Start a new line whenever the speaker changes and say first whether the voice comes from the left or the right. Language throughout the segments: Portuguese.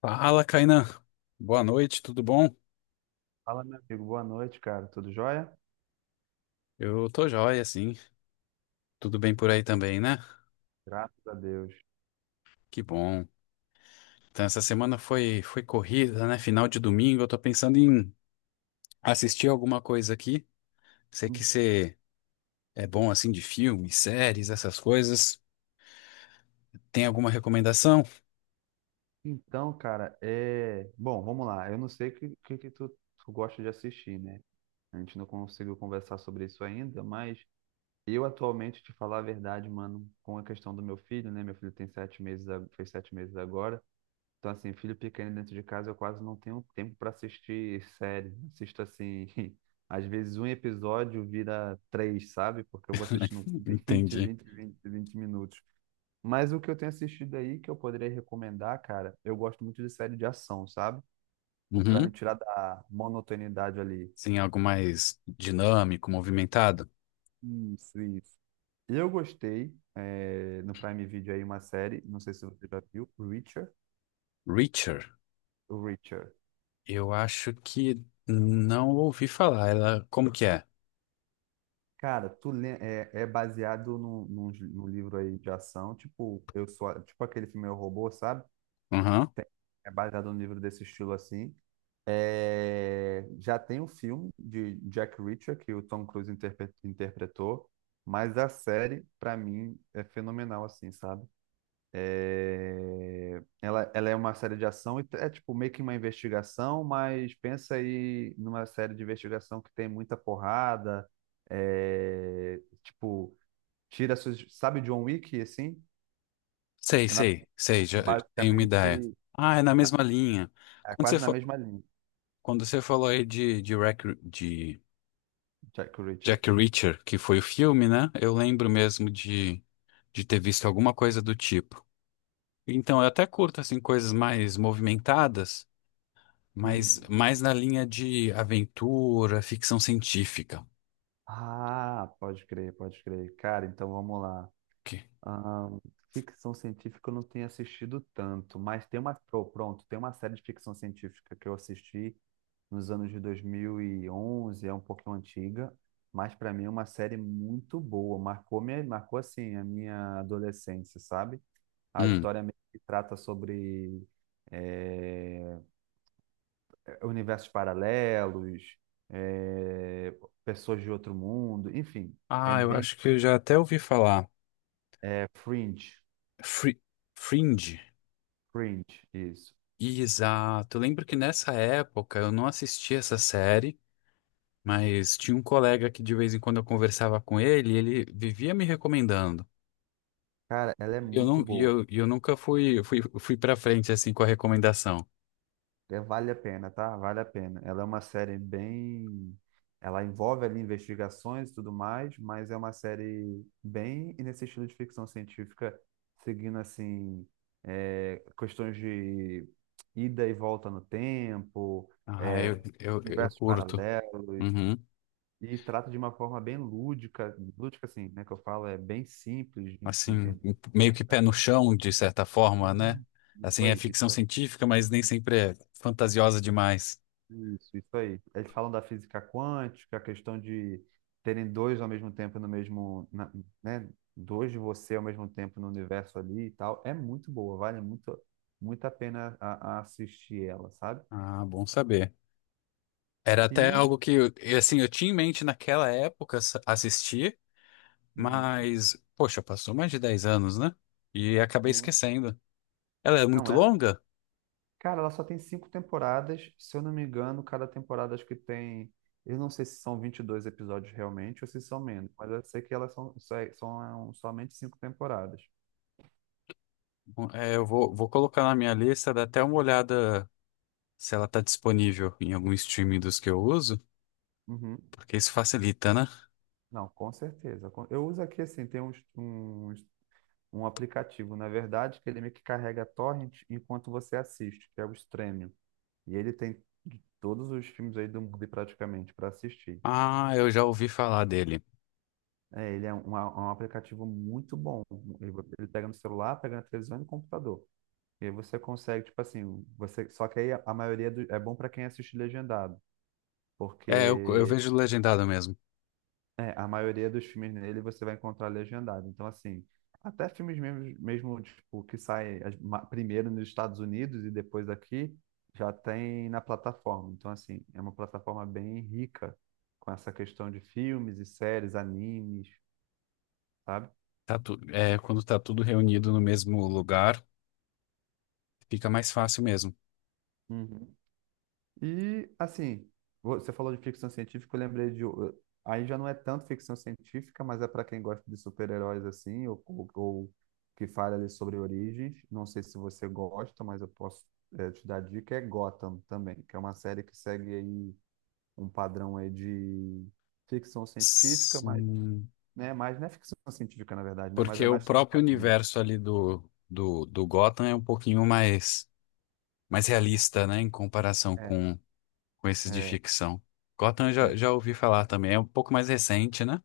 left: Fala, Kainan. Boa noite, tudo bom?
right: Fala, meu amigo. Boa noite, cara. Tudo jóia?
left: Eu tô joia, sim. Tudo bem por aí também, né?
right: Graças a Deus.
left: Que bom. Então, essa semana foi corrida, né? Final de domingo. Eu tô pensando em assistir alguma coisa aqui. Sei que
right: Uhum.
left: você é bom, assim, de filmes, séries, essas coisas. Tem alguma recomendação?
right: Então, cara, bom, vamos lá. Eu não sei o que tu, gosta de assistir, né? A gente não conseguiu conversar sobre isso ainda, mas eu, atualmente, te falar a verdade, mano, com a questão do meu filho, né? Meu filho tem 7 meses, fez 7 meses agora. Então, assim, filho pequeno dentro de casa, eu quase não tenho tempo para assistir série. Assisto, assim, às vezes um episódio vira três, sabe? Porque eu vou assistindo
left: Entendi.
right: 20 minutos. Mas o que eu tenho assistido aí que eu poderia recomendar, cara, eu gosto muito de série de ação, sabe? Pra me
left: Uhum.
right: tirar da monotonidade ali.
left: Sim, algo mais dinâmico, movimentado.
right: Isso, isso. Eu gostei, é, no Prime Video aí, uma série, não sei se você já viu, Reacher.
left: Reacher,
right: Reacher.
left: eu acho que não ouvi falar. Ela, como que é?
right: Cara, tu lê, é, baseado num livro aí de ação, tipo, eu sou, tipo aquele filme Eu, Robô, sabe?
left: Uhum.
right: É baseado num livro desse estilo assim. É, já tem um filme de Jack Reacher que o Tom Cruise interpretou, mas a série, para mim, é fenomenal, assim, sabe? É, ela é uma série de ação e é tipo meio que uma investigação, mas pensa aí numa série de investigação que tem muita porrada, é, tipo, tira suas, sabe John Wick, assim?
left: Sei,
right: Ela
left: sei, sei, já tenho uma
right: basicamente
left: ideia. Ah, é na mesma linha.
right: é
left: Quando você,
right: quase na
left: fa-
right: mesma linha,
left: Quando você falou aí de
right: Jack Reacher.
left: Jack Reacher, que foi o filme, né? Eu lembro de ter visto alguma coisa do tipo. Então, eu até curto, assim, coisas mais movimentadas,
right: Uhum.
left: mas mais na linha de aventura, ficção científica.
right: Ah, pode crer, pode crer. Cara, então vamos lá.
left: Que-
right: Ahn, ficção científica eu não tenho assistido tanto, mas tem uma, pô, pronto, tem uma série de ficção científica que eu assisti nos anos de 2011. É um pouquinho antiga, mas para mim é uma série muito boa, marcou assim a minha adolescência, sabe? A
left: Hum.
right: história meio que trata sobre eh, universos paralelos, eh, pessoas de outro mundo, enfim, é
left: Ah, eu
right: bem.
left: acho que eu já até ouvi falar.
right: É Fringe.
left: Fri- Fringe.
right: Fringe, isso.
left: Exato. Eu lembro que nessa época eu não assisti essa série, mas tinha um colega que de vez em quando eu conversava com ele, e ele vivia me recomendando.
right: Cara, ela é
left: E eu,
right: muito
left: não,
right: boa.
left: e eu nunca fui para frente assim com a recomendação.
right: É, vale a pena, tá? Vale a pena. Ela é uma série bem. Ela envolve ali investigações e tudo mais, mas é uma série bem nesse estilo de ficção científica, seguindo assim, é, questões de ida e volta no tempo,
left: Ah,
right: é,
left: eu
right: universos
left: curto.
right: paralelos,
left: Uhum.
right: e trata de uma forma bem lúdica, lúdica assim, né? Que eu falo, é bem simples de
left: Assim,
right: entender.
left: meio que pé no chão, de certa forma, né?
right: Hum, Isso
left: Assim, é
right: aí,
left: ficção
right: isso aí,
left: científica, mas nem sempre é fantasiosa demais.
right: isso aí. Eles falam da física quântica, a questão de terem dois ao mesmo tempo no mesmo, né? Dois de você ao mesmo tempo no universo ali e tal. É muito boa, vale muito, muito a pena a assistir ela, sabe?
left: Ah, bom saber. Era até
right: E,
left: algo que assim, eu tinha em mente naquela época assistir.
right: uhum,
left: Mas, poxa, passou mais de 10 anos, né? E acabei
right: sim.
left: esquecendo. Ela é
right: Não,
left: muito
right: ela,
left: longa?
right: cara, ela só tem 5 temporadas, se eu não me engano. Cada temporada, acho que tem, eu não sei se são 22 episódios realmente ou se são menos, mas eu sei que elas somente 5 temporadas.
left: Bom, é, eu vou colocar na minha lista, dar até uma olhada se ela tá disponível em algum streaming dos que eu uso,
right: Uhum.
left: porque isso facilita, né?
right: Não, com certeza. Eu uso aqui, assim, tem um aplicativo, na verdade, que ele meio que carrega torrent enquanto você assiste, que é o Stremio. E ele tem de todos os filmes aí do mundo praticamente para assistir.
left: Ah, eu já ouvi falar dele.
right: É, ele é um aplicativo muito bom. Ele, ele pega no celular, pega na televisão e no computador. E aí você consegue, tipo assim, você, só que aí a maioria é bom para quem assiste legendado,
left: É, eu
right: porque,
left: vejo legendado mesmo.
right: é, a maioria dos filmes nele você vai encontrar legendado. Então, assim, até filmes mesmo tipo, que saem primeiro nos Estados Unidos e depois aqui, já tem na plataforma. Então, assim, é uma plataforma bem rica com essa questão de filmes e séries, animes, sabe?
left: Quando tá tudo reunido no mesmo lugar, fica mais fácil mesmo.
right: Uhum. E, assim, você falou de ficção científica, eu lembrei de. Aí já não é tanto ficção científica, mas é para quem gosta de super-heróis, assim, ou que fala ali sobre origens. Não sei se você gosta, mas eu posso, te dar dica. É Gotham também, que é uma série que segue aí um padrão aí de ficção científica, mas,
left: Sim,
right: né, mas não é ficção científica, na verdade, né? Mas é
left: porque o
right: mais sobre
left: próprio
right: quadrinhos.
left: universo ali do Gotham é um pouquinho mais mais realista, né, em comparação
right: É,
left: com esses de
right: é,
left: ficção. Gotham eu já,
right: é.
left: já ouvi falar também, é um pouco mais recente, né?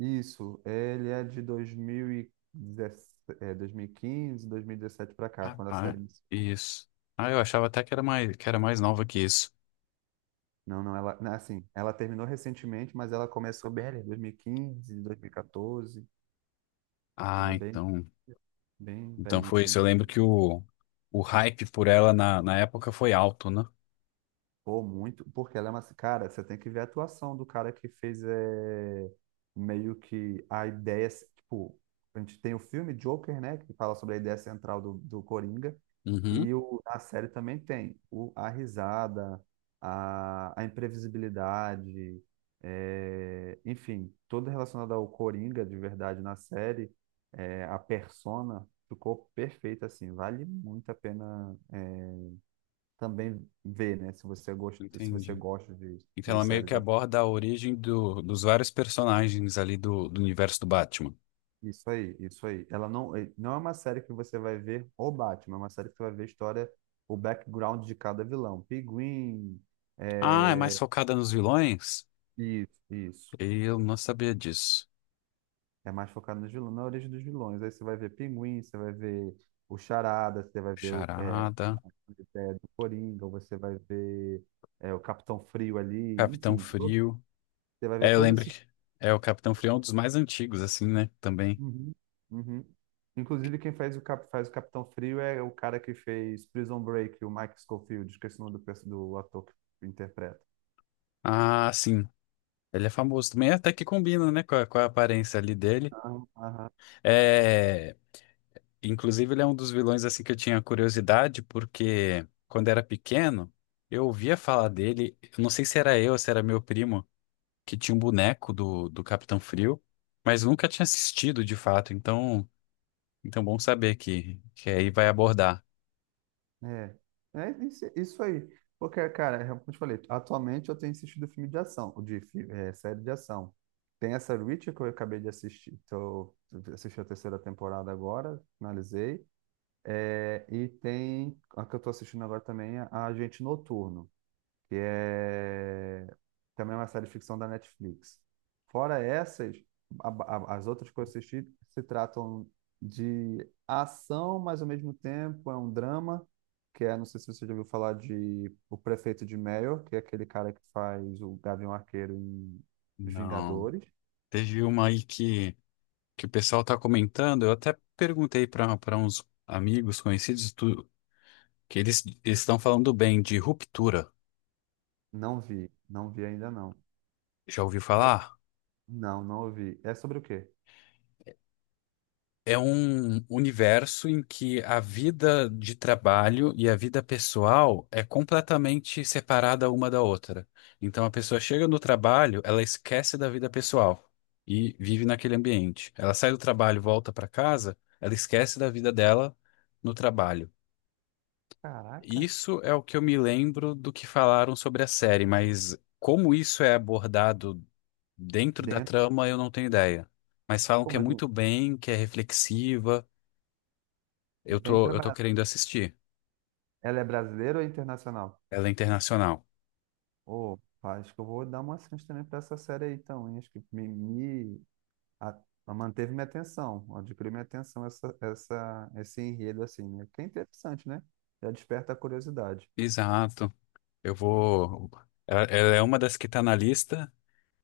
right: Isso, ele é de 2017, é, 2015, 2017 pra cá,
left: Ah,
right: quando a
left: ah,
right: série iniciou.
left: isso. Ah, eu achava até que era mais nova que isso.
right: Não, não, ela. Não, assim, ela terminou recentemente, mas ela começou bem ali, 2015, 2014.
left: Ah,
right: Ela, bem,
left: então,
right: bem
left: então
right: velhinha,
left: foi isso.
right: assim.
left: Eu lembro que o hype por ela na época foi alto, né?
right: Pô, muito. Porque ela é uma. Cara, você tem que ver a atuação do cara que fez, é, meio que a ideia. Tipo, a gente tem o filme Joker, né? Que fala sobre a ideia central do Coringa.
left: Uhum,
right: E na série também tem a risada, a imprevisibilidade, é, enfim, tudo relacionado ao Coringa de verdade na série, é, a persona ficou perfeita, assim, vale muito a pena, é, também ver, né? Se você gosta, se você
left: entendi.
right: gosta de,
left: Então
right: de
left: ela meio que
right: séries assim.
left: aborda a origem do, dos vários personagens ali do universo do Batman.
right: Isso aí, isso aí. Ela não, não é uma série que você vai ver o Batman, é uma série que você vai ver a história, o background de cada vilão. Pinguim.
left: Ah, é mais focada nos vilões?
right: Isso, isso.
left: Eu não sabia disso.
right: É mais focado nos vilões, na origem dos vilões. Aí você vai ver Pinguim, você vai ver o Charada, você vai ver
left: Charada.
right: do Coringa, você vai ver, o Capitão Frio ali,
left: Capitão
right: enfim,
left: Frio.
right: você vai ver
left: É, eu
right: todos
left: lembro
right: esses.
left: que é o Capitão Frio é um dos mais antigos, assim, né? Também.
right: Uhum, uhum. Inclusive, quem faz o Capitão Frio é o cara que fez Prison Break, o Mike Scofield, esqueci o nome do ator que interpreta.
left: Ah, sim. Ele é famoso também, até que combina, né, com com a aparência ali dele.
right: Aham, aham.
left: É, inclusive, ele é um dos vilões, assim, que eu tinha curiosidade, porque quando era pequeno, eu ouvia falar dele. Eu não sei se era eu ou se era meu primo, que tinha um boneco do Capitão Frio, mas nunca tinha assistido de fato. Então, então bom saber que aí vai abordar.
right: É, é isso, isso aí. Porque, cara, é como eu te falei, atualmente eu tenho assistido filme de ação, série de ação. Tem essa Reacher que eu acabei de assistir, assisti a terceira temporada agora, finalizei. É, e tem a que eu tô assistindo agora também, a Agente Noturno, que também é uma série de ficção da Netflix. Fora essas, a- as outras que eu assisti se tratam de ação, mas, ao mesmo tempo, é um drama, que é, não sei se você já ouviu falar de O Prefeito de Mayor, que é aquele cara que faz o Gavião Arqueiro em Os
left: Não.
right: Vingadores.
left: Teve uma aí que o pessoal está comentando, eu até perguntei para uns amigos conhecidos que eles estão falando bem de ruptura.
right: Não vi, não vi ainda não.
left: Já ouviu falar?
right: Não, não ouvi. É sobre o quê?
left: É um universo em que a vida de trabalho e a vida pessoal é completamente separada uma da outra. Então a pessoa chega no trabalho, ela esquece da vida pessoal e vive naquele ambiente. Ela sai do trabalho, volta para casa, ela esquece da vida dela no trabalho.
right: Caraca,
left: Isso é o que eu me lembro do que falaram sobre a série, mas como isso é abordado dentro da
right: dentro.
left: trama, eu não tenho ideia. Mas falam
right: Pô,
left: que é
right: mas
left: muito bem, que é reflexiva. Eu
right: bem
left: tô, eu tô
right: trabalhado.
left: querendo assistir.
right: Ela é brasileira ou é internacional?
left: Ela é internacional.
right: Ô, pá, acho que eu vou dar uma chance também pra essa série aí, então, hein? Acho que me a- manteve minha atenção, adquiriu minha atenção esse enredo, assim, né? Que é interessante, né? Já desperta a curiosidade.
left: Exato. Eu vou. Ela é uma das que tá na lista,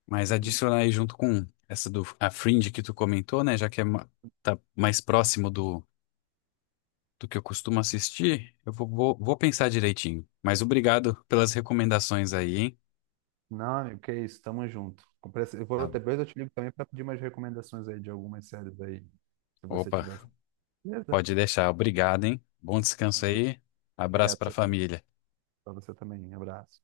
left: mas
right: Uhum.
left: adicionar aí junto com essa do a Fringe que tu comentou, né? Já que é tá mais próximo do que eu costumo assistir, eu vou pensar direitinho. Mas obrigado pelas recomendações aí, hein?
right: Não, amigo, que isso, tamo junto. Eu
left: Tá
right: vou,
left: bom.
right: depois eu te ligo também pra pedir umas recomendações aí de algumas séries aí, se você
left: Opa,
right: tiver. Beleza?
left: pode deixar. Obrigado, hein? Bom descanso aí. Abraço
right: Obrigado,
left: pra família.
right: pra você também. Abraço.